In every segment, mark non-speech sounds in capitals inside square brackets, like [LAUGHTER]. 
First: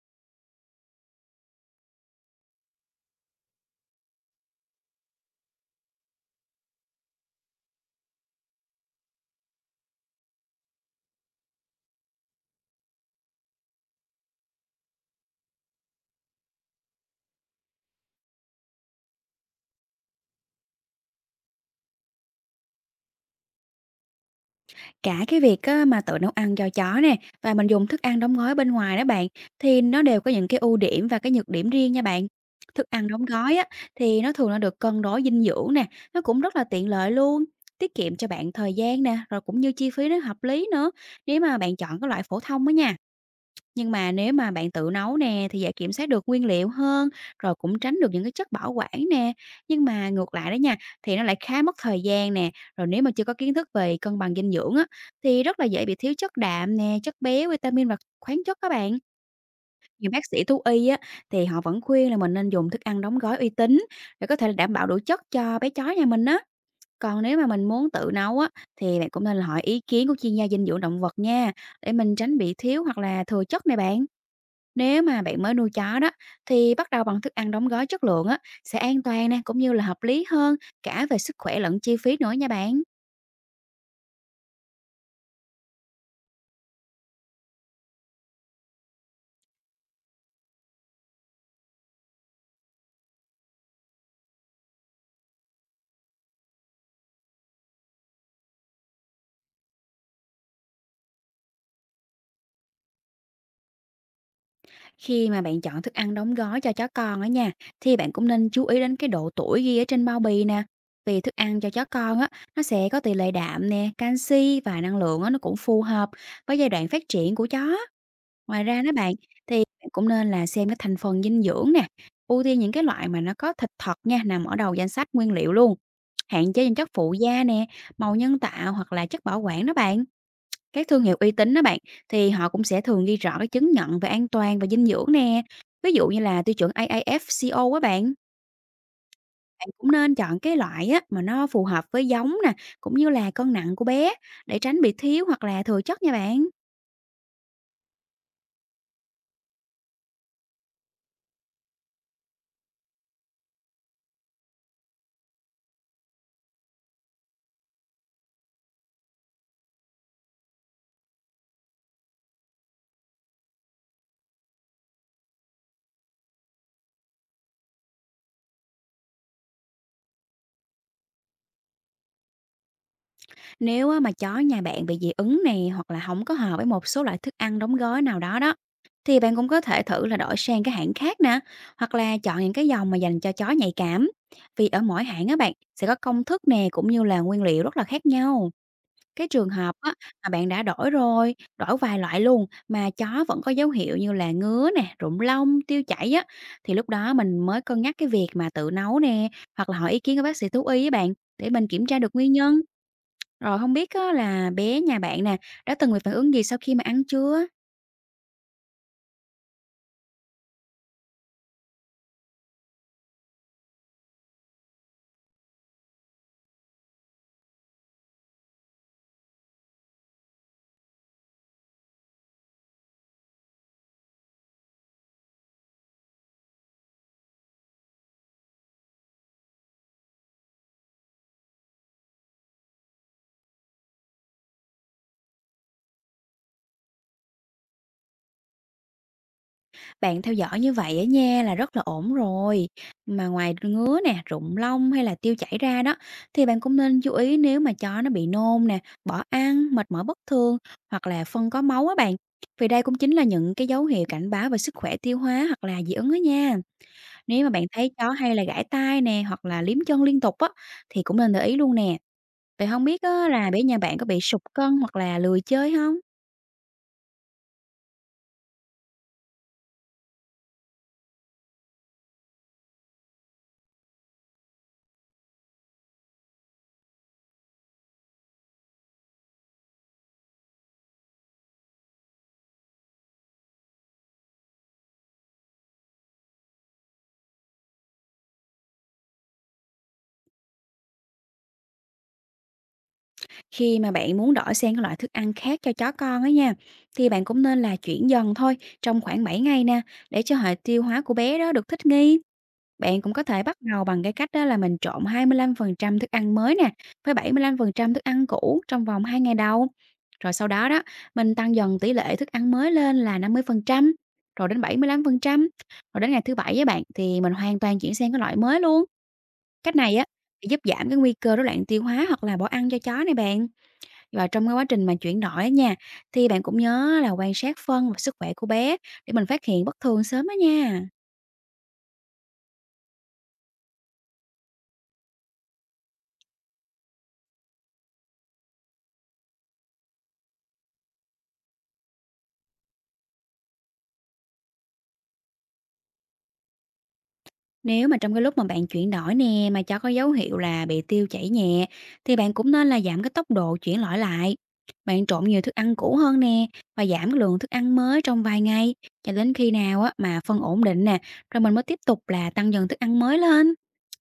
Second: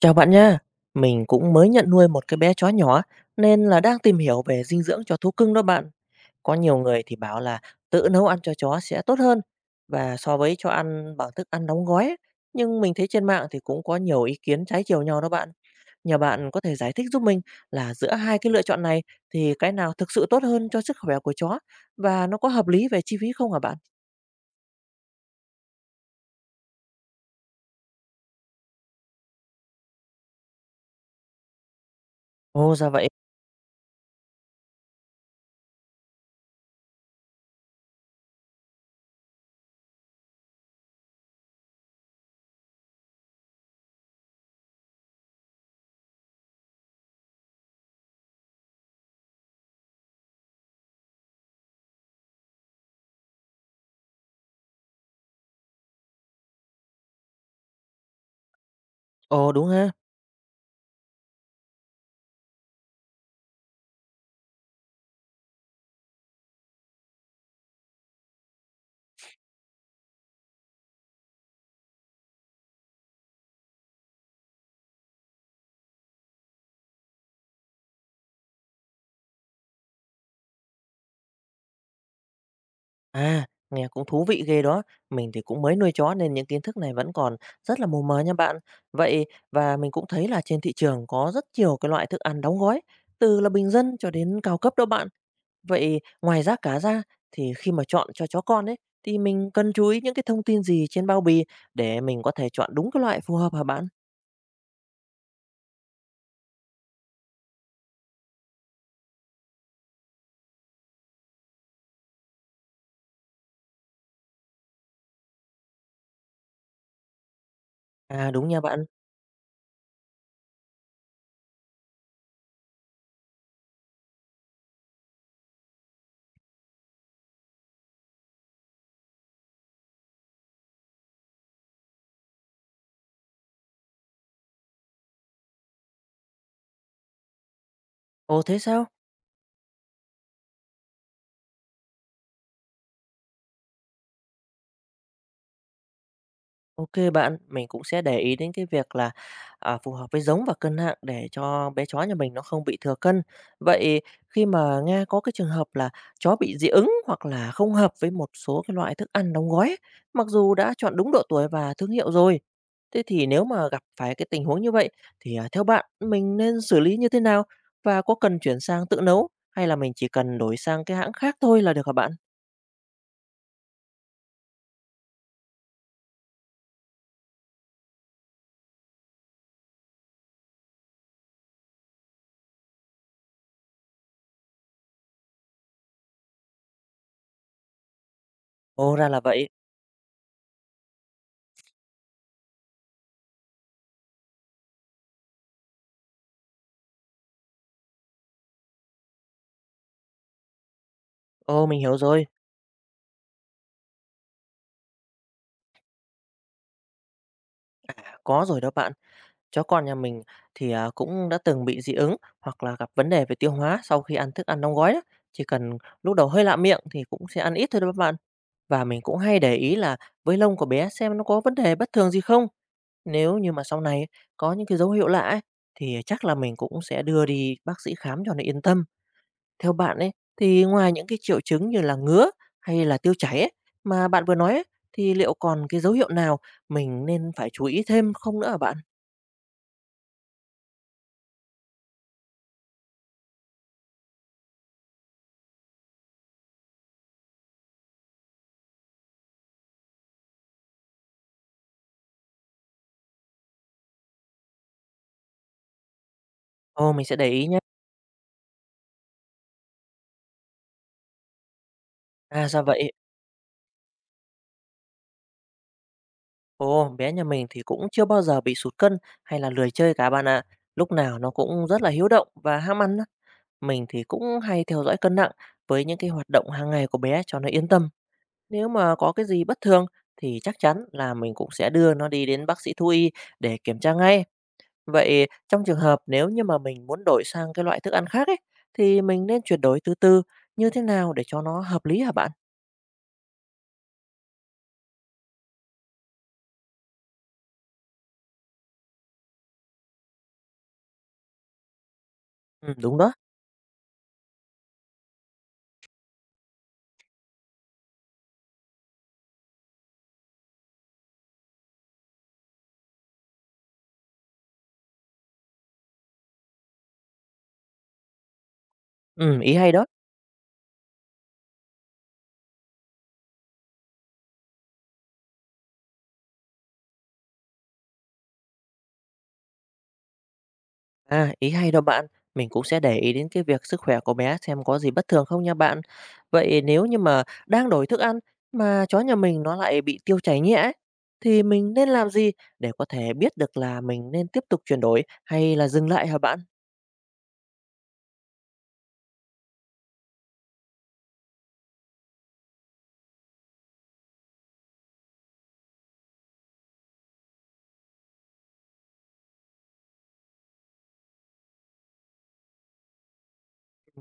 Chào bạn nha, mình cũng mới nhận nuôi một cái bé chó nhỏ nên là đang tìm hiểu về dinh dưỡng cho thú cưng đó bạn. Có nhiều người thì bảo là tự nấu ăn cho chó sẽ tốt hơn và so với cho ăn bằng thức ăn đóng gói ấy. Nhưng mình thấy trên mạng thì cũng có nhiều ý kiến trái chiều nhau đó bạn. Nhờ bạn có thể giải thích giúp mình là giữa hai cái lựa chọn này thì cái nào thực sự tốt hơn cho sức khỏe của chó và nó có hợp lý về chi phí không hả bạn? Cả cái việc á, mà tự nấu ăn cho chó nè, và mình dùng thức ăn đóng gói bên ngoài đó bạn, thì nó đều có những cái ưu điểm và cái nhược điểm riêng nha bạn. Ồ Thức ra vậy. ăn đóng gói á, thì nó thường là được cân đối dinh dưỡng nè, nó cũng rất là tiện lợi luôn, tiết kiệm cho bạn thời gian nè, rồi cũng như chi phí nó hợp lý nữa, nếu mà bạn chọn cái loại phổ thông á nha. Nhưng mà nếu mà bạn tự nấu nè thì dễ kiểm soát được nguyên liệu hơn, rồi cũng tránh được những cái chất bảo quản nè. Nhưng mà ngược lại đó nha, thì nó lại khá mất thời gian nè. Rồi nếu mà chưa có kiến thức về cân bằng dinh dưỡng á, thì rất là dễ bị thiếu chất đạm nè, chất béo, vitamin và khoáng chất các bạn. Ồ đúng ha. Nhiều bác sĩ thú y á, thì họ vẫn khuyên là mình nên dùng thức ăn đóng gói uy tín để có thể là đảm bảo đủ chất cho bé chó nhà mình á. Còn nếu mà mình muốn tự nấu á, thì bạn cũng nên là hỏi ý kiến của chuyên gia dinh dưỡng động vật nha, để mình tránh bị thiếu hoặc là thừa chất này bạn. Nếu mà bạn mới nuôi chó đó thì bắt đầu bằng thức ăn đóng gói chất lượng á sẽ an toàn nè cũng như là hợp lý hơn cả về sức khỏe lẫn chi phí nữa nha bạn. À, nghe cũng thú vị ghê đó. Mình thì cũng mới nuôi chó nên những kiến thức này vẫn còn rất là mù mờ nha bạn. Vậy và mình cũng thấy là trên thị trường có rất nhiều cái loại thức ăn đóng gói, từ là bình dân cho đến cao cấp đó bạn. Vậy ngoài giá cả ra thì khi mà chọn cho chó con ấy thì mình cần chú ý những cái thông tin gì trên bao bì để mình có thể chọn đúng cái loại phù hợp hả bạn? Khi mà bạn chọn thức ăn đóng gói cho chó con á nha, thì bạn cũng nên chú ý đến cái độ tuổi ghi ở trên bao bì nè. Vì thức ăn cho chó con á, nó sẽ có tỷ lệ đạm nè, canxi và năng lượng á, nó cũng phù hợp với giai đoạn phát triển của chó. À đúng nha Ngoài ra bạn. đó bạn, thì bạn cũng nên là xem cái thành phần dinh dưỡng nè, ưu tiên những cái loại mà nó có thịt thật nha, nằm ở đầu danh sách nguyên liệu luôn. Hạn chế những chất phụ da nè, màu nhân tạo hoặc là chất bảo quản đó bạn. Các thương hiệu uy tín đó bạn, thì họ cũng sẽ thường ghi rõ cái chứng nhận về an toàn và dinh dưỡng nè. Ví dụ như là tiêu chuẩn AAFCO á bạn, Ồ thế sao? bạn cũng nên chọn cái loại á mà nó phù hợp với giống nè, cũng như là cân nặng của bé để tránh bị thiếu hoặc là thừa chất nha bạn. OK, bạn, mình cũng sẽ để ý đến cái việc là, à, phù hợp với giống và cân nặng để cho bé chó nhà mình nó không bị thừa cân. Vậy khi mà nghe có cái trường hợp là chó bị dị ứng hoặc là không hợp với một số cái loại thức ăn đóng gói mặc dù đã chọn đúng độ tuổi và thương hiệu rồi, thế thì nếu mà gặp phải cái tình huống như vậy thì, à, theo bạn mình nên xử lý như thế nào? Và có cần chuyển sang tự nấu hay là mình chỉ cần đổi sang cái hãng khác thôi là được hả bạn? Nếu á, mà chó nhà bạn bị dị ứng nè hoặc là không có hợp với một số loại thức ăn đóng gói nào đó đó thì bạn cũng có thể thử là đổi sang cái hãng khác nè, hoặc là chọn những cái dòng mà dành cho chó nhạy cảm, vì ở mỗi hãng á bạn sẽ có công thức nè, cũng như là nguyên liệu rất là khác nhau. Ồ, ra là Cái vậy. trường hợp á mà bạn đã đổi rồi, đổi vài loại luôn mà chó vẫn có dấu hiệu như là ngứa nè, rụng lông, tiêu chảy á, thì lúc đó mình mới cân nhắc cái việc mà tự nấu nè, hoặc là hỏi ý kiến của bác sĩ thú y á bạn, để Ồ, mình mình kiểm hiểu tra được rồi, nguyên nhân. Rồi không biết á, là bé nhà bạn nè, đã từng bị phản ứng gì sau khi mà ăn chưa? có rồi đó bạn. Chó con nhà mình thì, à, cũng đã từng bị dị ứng hoặc là gặp vấn đề về tiêu hóa sau khi ăn thức ăn đóng gói á. Chỉ cần lúc đầu hơi lạ miệng thì cũng sẽ ăn ít thôi đó các bạn. Và mình cũng hay để ý là với lông của bé xem nó có vấn đề bất thường gì không. Nếu như mà sau này có những cái dấu hiệu lạ ấy, thì chắc là mình cũng sẽ đưa đi bác sĩ khám cho nó yên tâm. Theo bạn ấy, thì ngoài những cái triệu chứng như là ngứa hay là tiêu chảy ấy, mà bạn vừa nói ấy, thì liệu còn cái dấu hiệu nào mình nên phải chú ý thêm không nữa hả bạn? Bạn theo dõi như vậy á nha là rất là ổn rồi. Mà ngoài ngứa nè, rụng lông hay là tiêu chảy ra đó, thì bạn cũng nên chú ý nếu mà chó nó bị nôn nè, bỏ ăn, mệt mỏi bất thường hoặc là phân có máu á bạn. Vì đây cũng chính là những cái dấu hiệu cảnh báo về sức khỏe tiêu hóa hoặc là dị ứng á nha. Ồ, mình sẽ để Nếu ý mà nhé. bạn thấy chó hay là gãi tai nè, hoặc là liếm chân liên tục á, thì cũng nên để ý luôn nè. À, ra Vậy không vậy. biết á, là bé nhà bạn có bị sụt cân hoặc là lười chơi không? Ồ, bé nhà mình thì cũng chưa bao giờ bị sụt cân hay là lười chơi cả bạn ạ. Lúc nào nó cũng rất là hiếu động và ham ăn á. Mình thì cũng hay theo dõi cân nặng với những cái hoạt động hàng ngày của bé cho nó yên tâm. Nếu mà có cái gì bất thường thì chắc chắn là mình cũng sẽ đưa nó đi đến bác sĩ thú y để kiểm tra ngay. Vậy trong trường hợp nếu như mà mình muốn đổi sang cái loại thức ăn khác ấy thì mình nên chuyển đổi từ từ như thế nào để cho nó hợp lý hả bạn? Khi mà bạn muốn đổi sang các loại thức ăn khác cho chó con á nha, thì bạn cũng nên là chuyển dần thôi trong khoảng 7 ngày nè, để cho hệ tiêu hóa của bé đó được thích nghi. Ừ, đúng Bạn đó. cũng có thể bắt đầu bằng cái cách đó là mình trộn 25% thức ăn mới nè, với 75% thức ăn cũ trong vòng 2 ngày đầu. Rồi sau đó đó, mình tăng dần tỷ lệ thức ăn mới lên là 50%, rồi đến 75%. Rồi đến ngày thứ 7 với bạn thì mình hoàn toàn chuyển sang cái loại mới luôn. Ừ, ý hay Cách đó. này á, giúp giảm cái nguy cơ rối loạn tiêu hóa hoặc là bỏ ăn cho chó này bạn. Và trong cái quá trình mà chuyển đổi á nha, thì bạn cũng nhớ là quan sát phân và sức khỏe của bé, để mình phát hiện bất thường sớm đó nha. À, ý hay đó bạn. Mình cũng sẽ để ý đến cái việc sức khỏe của bé xem có gì bất thường không nha bạn. Vậy nếu như mà đang đổi thức ăn mà chó nhà mình nó lại bị tiêu chảy nhẹ ấy, thì mình nên làm gì để có thể biết được là mình nên tiếp tục chuyển đổi hay là dừng lại hả bạn? Nếu mà trong cái lúc mà bạn chuyển đổi nè mà cho có dấu hiệu là bị tiêu chảy nhẹ, thì bạn cũng nên là giảm cái tốc độ chuyển lõi lại. Bạn trộn nhiều thức ăn cũ hơn nè, và giảm cái lượng thức ăn mới trong vài ngày, cho đến khi nào á mà phân ổn định nè, rồi mình mới tiếp tục là tăng dần thức ăn mới lên.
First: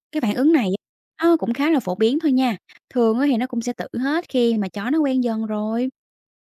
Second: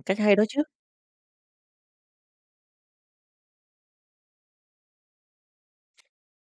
Cách Cái hay phản đó ứng chứ. này á, nó cũng khá là phổ biến thôi nha. Thường á thì nó cũng sẽ tự hết khi mà chó nó quen dần rồi.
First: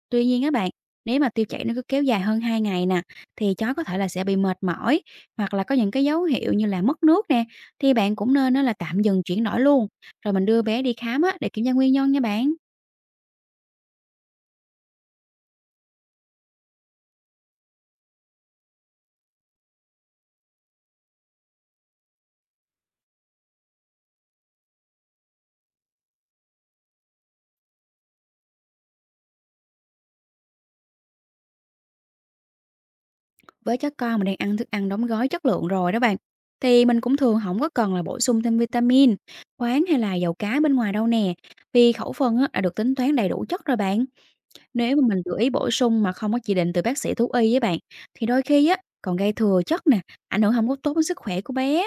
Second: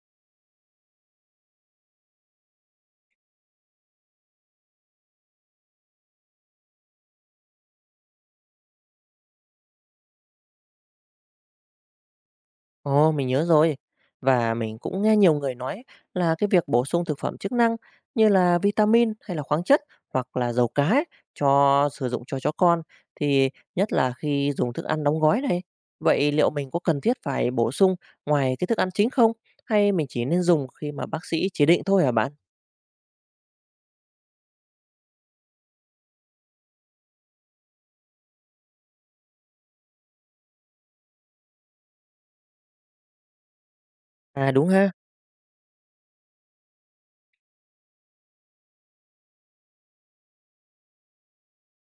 Tuy nhiên á bạn, nếu mà tiêu chảy nó cứ kéo dài hơn 2 ngày nè, thì chó có thể là sẽ bị mệt mỏi, hoặc là có những cái dấu hiệu như là mất nước nè, thì bạn cũng nên nó là tạm dừng chuyển đổi luôn. Rồi mình đưa bé đi khám á, để kiểm tra nguyên nhân nha bạn. Ồ, mình nhớ rồi. Và mình cũng nghe nhiều người nói là cái việc bổ sung thực phẩm chức năng như là vitamin hay là khoáng chất hoặc là dầu cá ấy, cho sử dụng cho chó con thì nhất là khi dùng thức ăn đóng gói này. Vậy liệu mình có cần thiết phải bổ sung ngoài cái thức ăn chính không? Hay mình chỉ nên dùng khi mà bác sĩ chỉ định thôi hả bạn? Với chó con mà đang ăn thức ăn đóng gói chất lượng rồi đó bạn, thì mình cũng thường không có cần là bổ sung thêm vitamin, khoáng hay là dầu cá bên ngoài đâu nè, vì khẩu phần á đã được tính toán đầy đủ chất rồi bạn. À đúng ha, Nếu mà mình tự ý bổ sung mà không có chỉ định từ bác sĩ thú y với bạn, thì đôi khi á, còn gây thừa chất nè, ảnh hưởng không có tốt đến sức khỏe của bé.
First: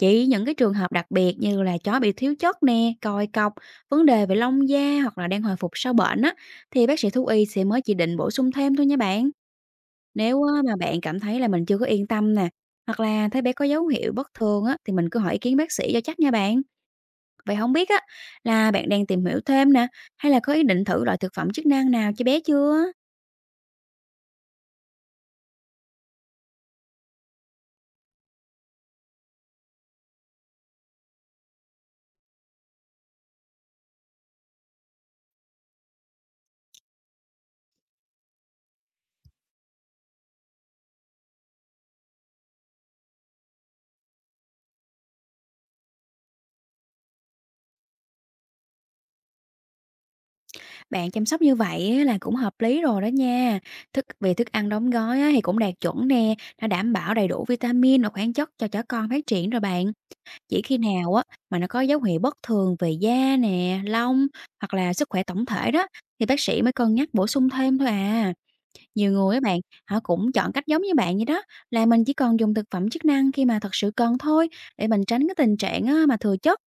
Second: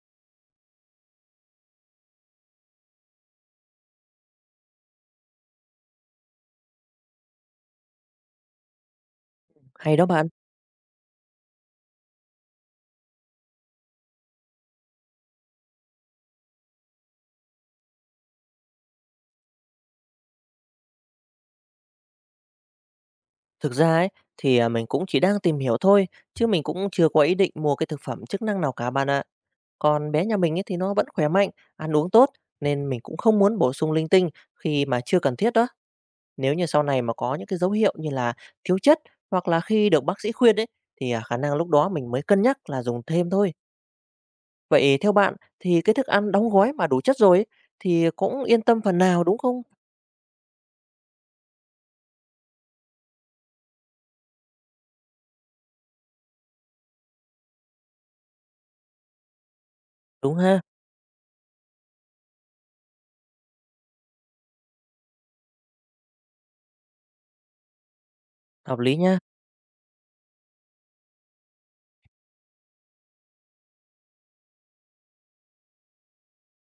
Chỉ những cái trường hợp đặc biệt như là chó bị thiếu chất nè, còi cọc, vấn đề về lông da hoặc là đang hồi phục sau bệnh á, thì bác sĩ thú y sẽ mới chỉ định bổ sung thêm thôi nha bạn. hay đó bạn. Nếu á mà bạn cảm thấy là mình chưa có yên tâm nè, hoặc là thấy bé có dấu hiệu bất thường á, thì mình cứ hỏi ý kiến bác sĩ cho chắc nha bạn. Vậy không biết á, là bạn đang tìm hiểu thêm nè, hay là có ý định thử loại thực phẩm chức năng nào cho bé chưa? Thực ra ấy thì à, mình cũng chỉ đang tìm hiểu thôi chứ mình cũng chưa có ý định mua cái thực phẩm chức năng nào cả bạn ạ. Còn bé nhà mình ấy thì nó vẫn khỏe mạnh, ăn uống tốt nên mình cũng không muốn bổ sung linh tinh khi mà chưa cần thiết đó. Nếu như sau này mà có những cái dấu hiệu như là thiếu chất hoặc là khi được bác sĩ khuyên ấy thì à, khả năng lúc đó mình mới cân nhắc là dùng thêm thôi. Vậy theo bạn thì cái thức ăn đóng gói mà đủ chất rồi ấy, thì cũng yên tâm phần nào đúng không? Bạn chăm sóc như vậy á là cũng hợp lý rồi đó nha. Thức về thức ăn đóng gói á thì cũng đạt chuẩn nè, nó đảm bảo đầy đủ vitamin và khoáng chất cho chó con phát triển rồi bạn. Đúng ha, Chỉ khi nào á mà nó có dấu hiệu bất thường về da nè, lông hoặc là sức khỏe tổng thể đó, thì bác sĩ mới cân nhắc bổ sung thêm thôi à. hợp lý Nhiều nha. người á bạn, họ cũng chọn cách giống như bạn vậy đó, là mình chỉ còn dùng thực phẩm chức năng khi mà thật sự cần thôi, để mình tránh cái tình trạng á mà thừa chất.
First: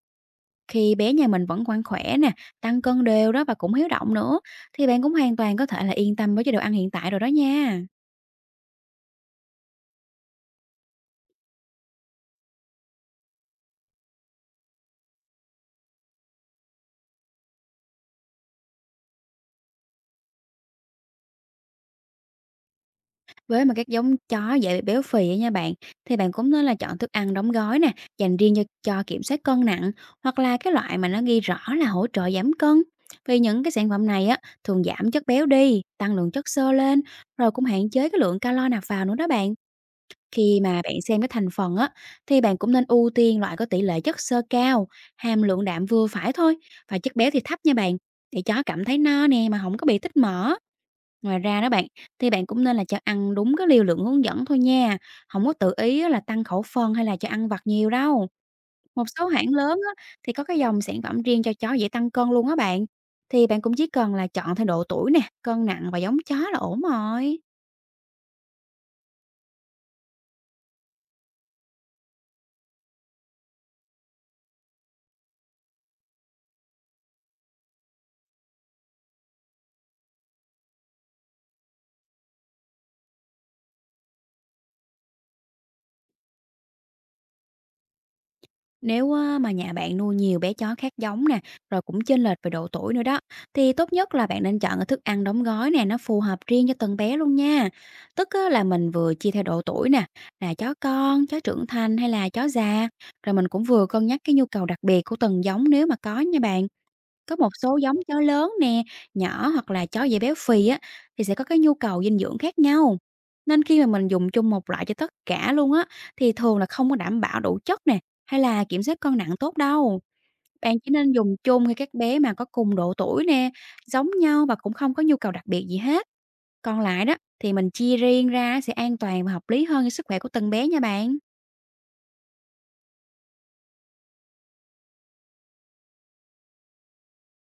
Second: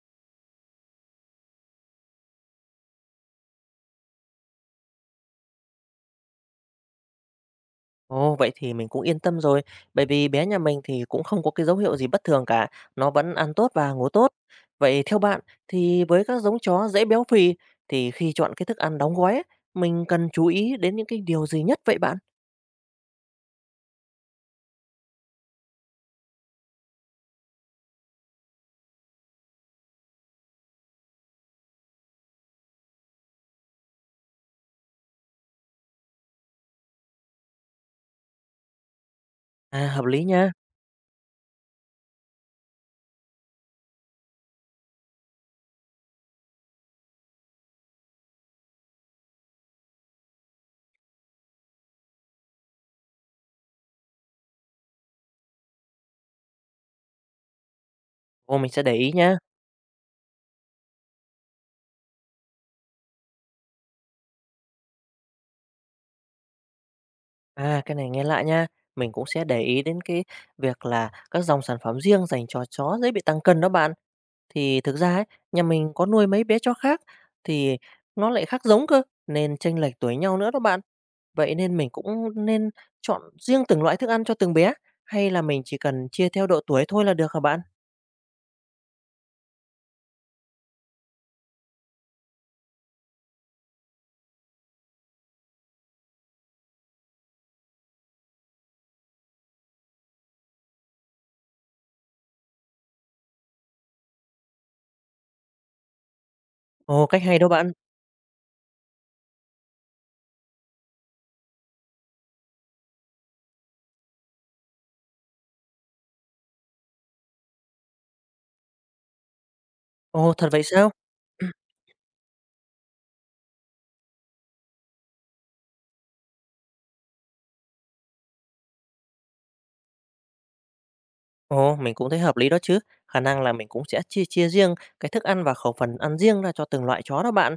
Khi bé nhà mình vẫn còn ăn khỏe nè, tăng cân đều đó và cũng hiếu động nữa, thì bạn cũng hoàn toàn có thể là yên tâm với chế độ ăn hiện tại rồi đó nha. Ồ, vậy thì mình cũng yên tâm rồi, bởi vì bé nhà mình thì cũng không có cái dấu hiệu gì bất thường cả, nó vẫn ăn tốt và ngủ tốt. Vậy theo bạn thì với các giống chó dễ béo phì thì khi chọn cái thức ăn đóng gói ấy, mình cần chú ý đến những cái điều gì nhất vậy bạn? Với mà các giống chó dễ bị béo phì á nha bạn, thì bạn cũng nên là chọn thức ăn đóng gói nè, dành riêng cho kiểm soát cân nặng, hoặc là cái loại mà nó ghi rõ là hỗ trợ giảm cân. Vì những cái sản phẩm này á thường giảm chất béo đi, tăng lượng chất xơ lên, rồi cũng hạn chế cái lượng calo nạp vào nữa đó bạn. À, hợp lý nha. Khi mà bạn xem cái thành phần á, thì bạn cũng nên ưu tiên loại có tỷ lệ chất xơ cao, hàm lượng đạm vừa phải thôi và chất béo thì thấp nha bạn, để chó cảm thấy no nè mà không có bị tích mỡ. Ngoài ra đó bạn, thì bạn cũng nên là cho ăn đúng cái liều lượng hướng dẫn thôi nha, không có tự ý á là tăng khẩu phần hay là cho ăn vặt nhiều đâu. Ồ, mình sẽ để Một ý số nha. hãng lớn á, thì có cái dòng sản phẩm riêng cho chó dễ tăng cân luôn á bạn. Thì bạn cũng chỉ cần là chọn theo độ tuổi nè, cân nặng và giống chó là ổn rồi. À, cái này nghe lạ nha. Mình cũng sẽ để ý đến cái việc là các dòng sản phẩm riêng dành cho chó dễ bị tăng cân đó bạn. Thì thực ra ấy, nhà mình có nuôi mấy bé chó khác thì nó lại khác giống cơ, nên chênh lệch tuổi nhau nữa đó bạn. Vậy nên mình cũng nên chọn riêng từng loại thức ăn cho từng bé, hay là mình chỉ cần chia theo độ tuổi thôi là được hả bạn? Nếu á, mà nhà bạn nuôi nhiều bé chó khác giống nè, rồi cũng chênh lệch về độ tuổi nữa đó, thì tốt nhất là bạn nên chọn cái thức ăn đóng gói nè, nó phù hợp riêng cho từng bé luôn nha. Tức á, là mình vừa chia theo độ tuổi nè, là chó con, chó trưởng thành hay là chó già, rồi mình cũng vừa cân nhắc cái nhu cầu đặc biệt của từng giống nếu mà có nha bạn. Ồ, cách Có hay đó một bạn. số giống chó lớn nè, nhỏ hoặc là chó dễ béo phì á, thì sẽ có cái nhu cầu dinh dưỡng khác nhau. Nên khi mà mình dùng chung một loại cho tất cả luôn á, thì thường là không có đảm bảo đủ chất nè, hay là kiểm soát cân nặng tốt đâu. Ồ, thật vậy Bạn sao? chỉ nên dùng [CLEARS THROAT] chung khi các bé mà có cùng độ tuổi nè, giống nhau và cũng không có nhu cầu đặc biệt gì hết. Còn lại đó thì mình chia riêng ra sẽ an toàn và hợp lý hơn cho sức khỏe của từng bé nha bạn. Ồ, mình cũng thấy hợp lý đó chứ. Khả năng là mình cũng sẽ chia chia riêng cái thức ăn và khẩu phần ăn riêng ra cho từng loại chó đó bạn.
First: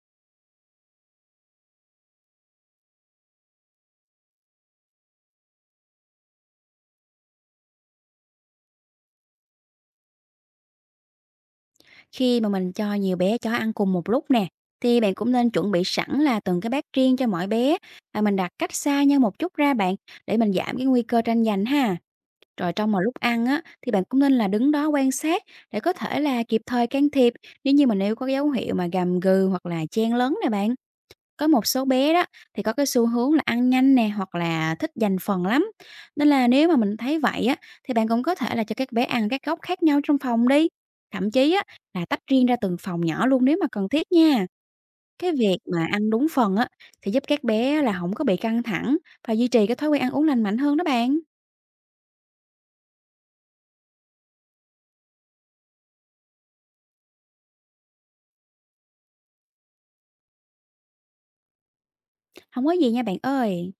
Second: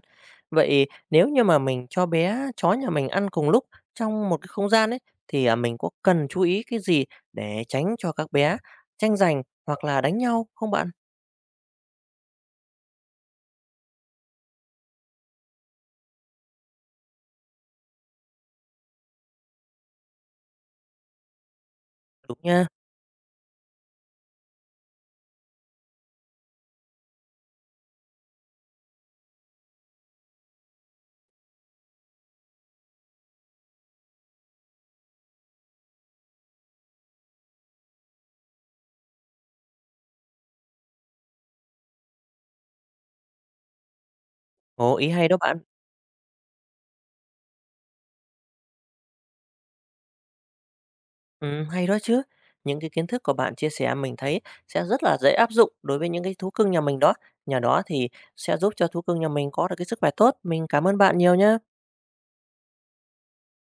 Vậy nếu như mà mình cho bé chó nhà mình ăn cùng lúc trong một cái không gian ấy, thì à, mình có cần chú ý cái gì để tránh cho các bé tranh giành hoặc là đánh nhau không bạn? Khi mà mình cho nhiều bé chó ăn cùng một lúc nè, thì bạn cũng nên chuẩn bị sẵn là từng cái bát riêng cho mỗi bé, và mình đặt cách xa nhau một chút ra bạn, để mình giảm cái nguy cơ tranh giành ha. Đúng nha. Rồi trong một lúc ăn á, thì bạn cũng nên là đứng đó quan sát để có thể là kịp thời can thiệp, nếu như mà nếu có dấu hiệu mà gầm gừ hoặc là chen lấn nè bạn. Có một số bé đó thì có cái xu hướng là ăn nhanh nè, hoặc là thích dành phần lắm. Nên là nếu mà mình thấy vậy á, thì bạn cũng có thể là cho các bé ăn các góc khác nhau trong phòng đi. Thậm chí á là tách riêng ra từng phòng nhỏ luôn nếu mà cần thiết nha. Ồ, ý hay Cái đó việc bạn. mà ăn đúng phần á thì giúp các bé là không có bị căng thẳng và duy trì cái thói quen ăn uống lành mạnh hơn đó bạn. Hay đó chứ. Những cái kiến thức của bạn chia sẻ mình thấy sẽ rất là dễ áp dụng đối với những cái thú cưng nhà mình đó. Nhờ đó thì sẽ giúp cho thú cưng nhà mình có được cái sức khỏe tốt. Mình cảm ơn bạn nhiều nhá. Không có gì nha bạn ơi.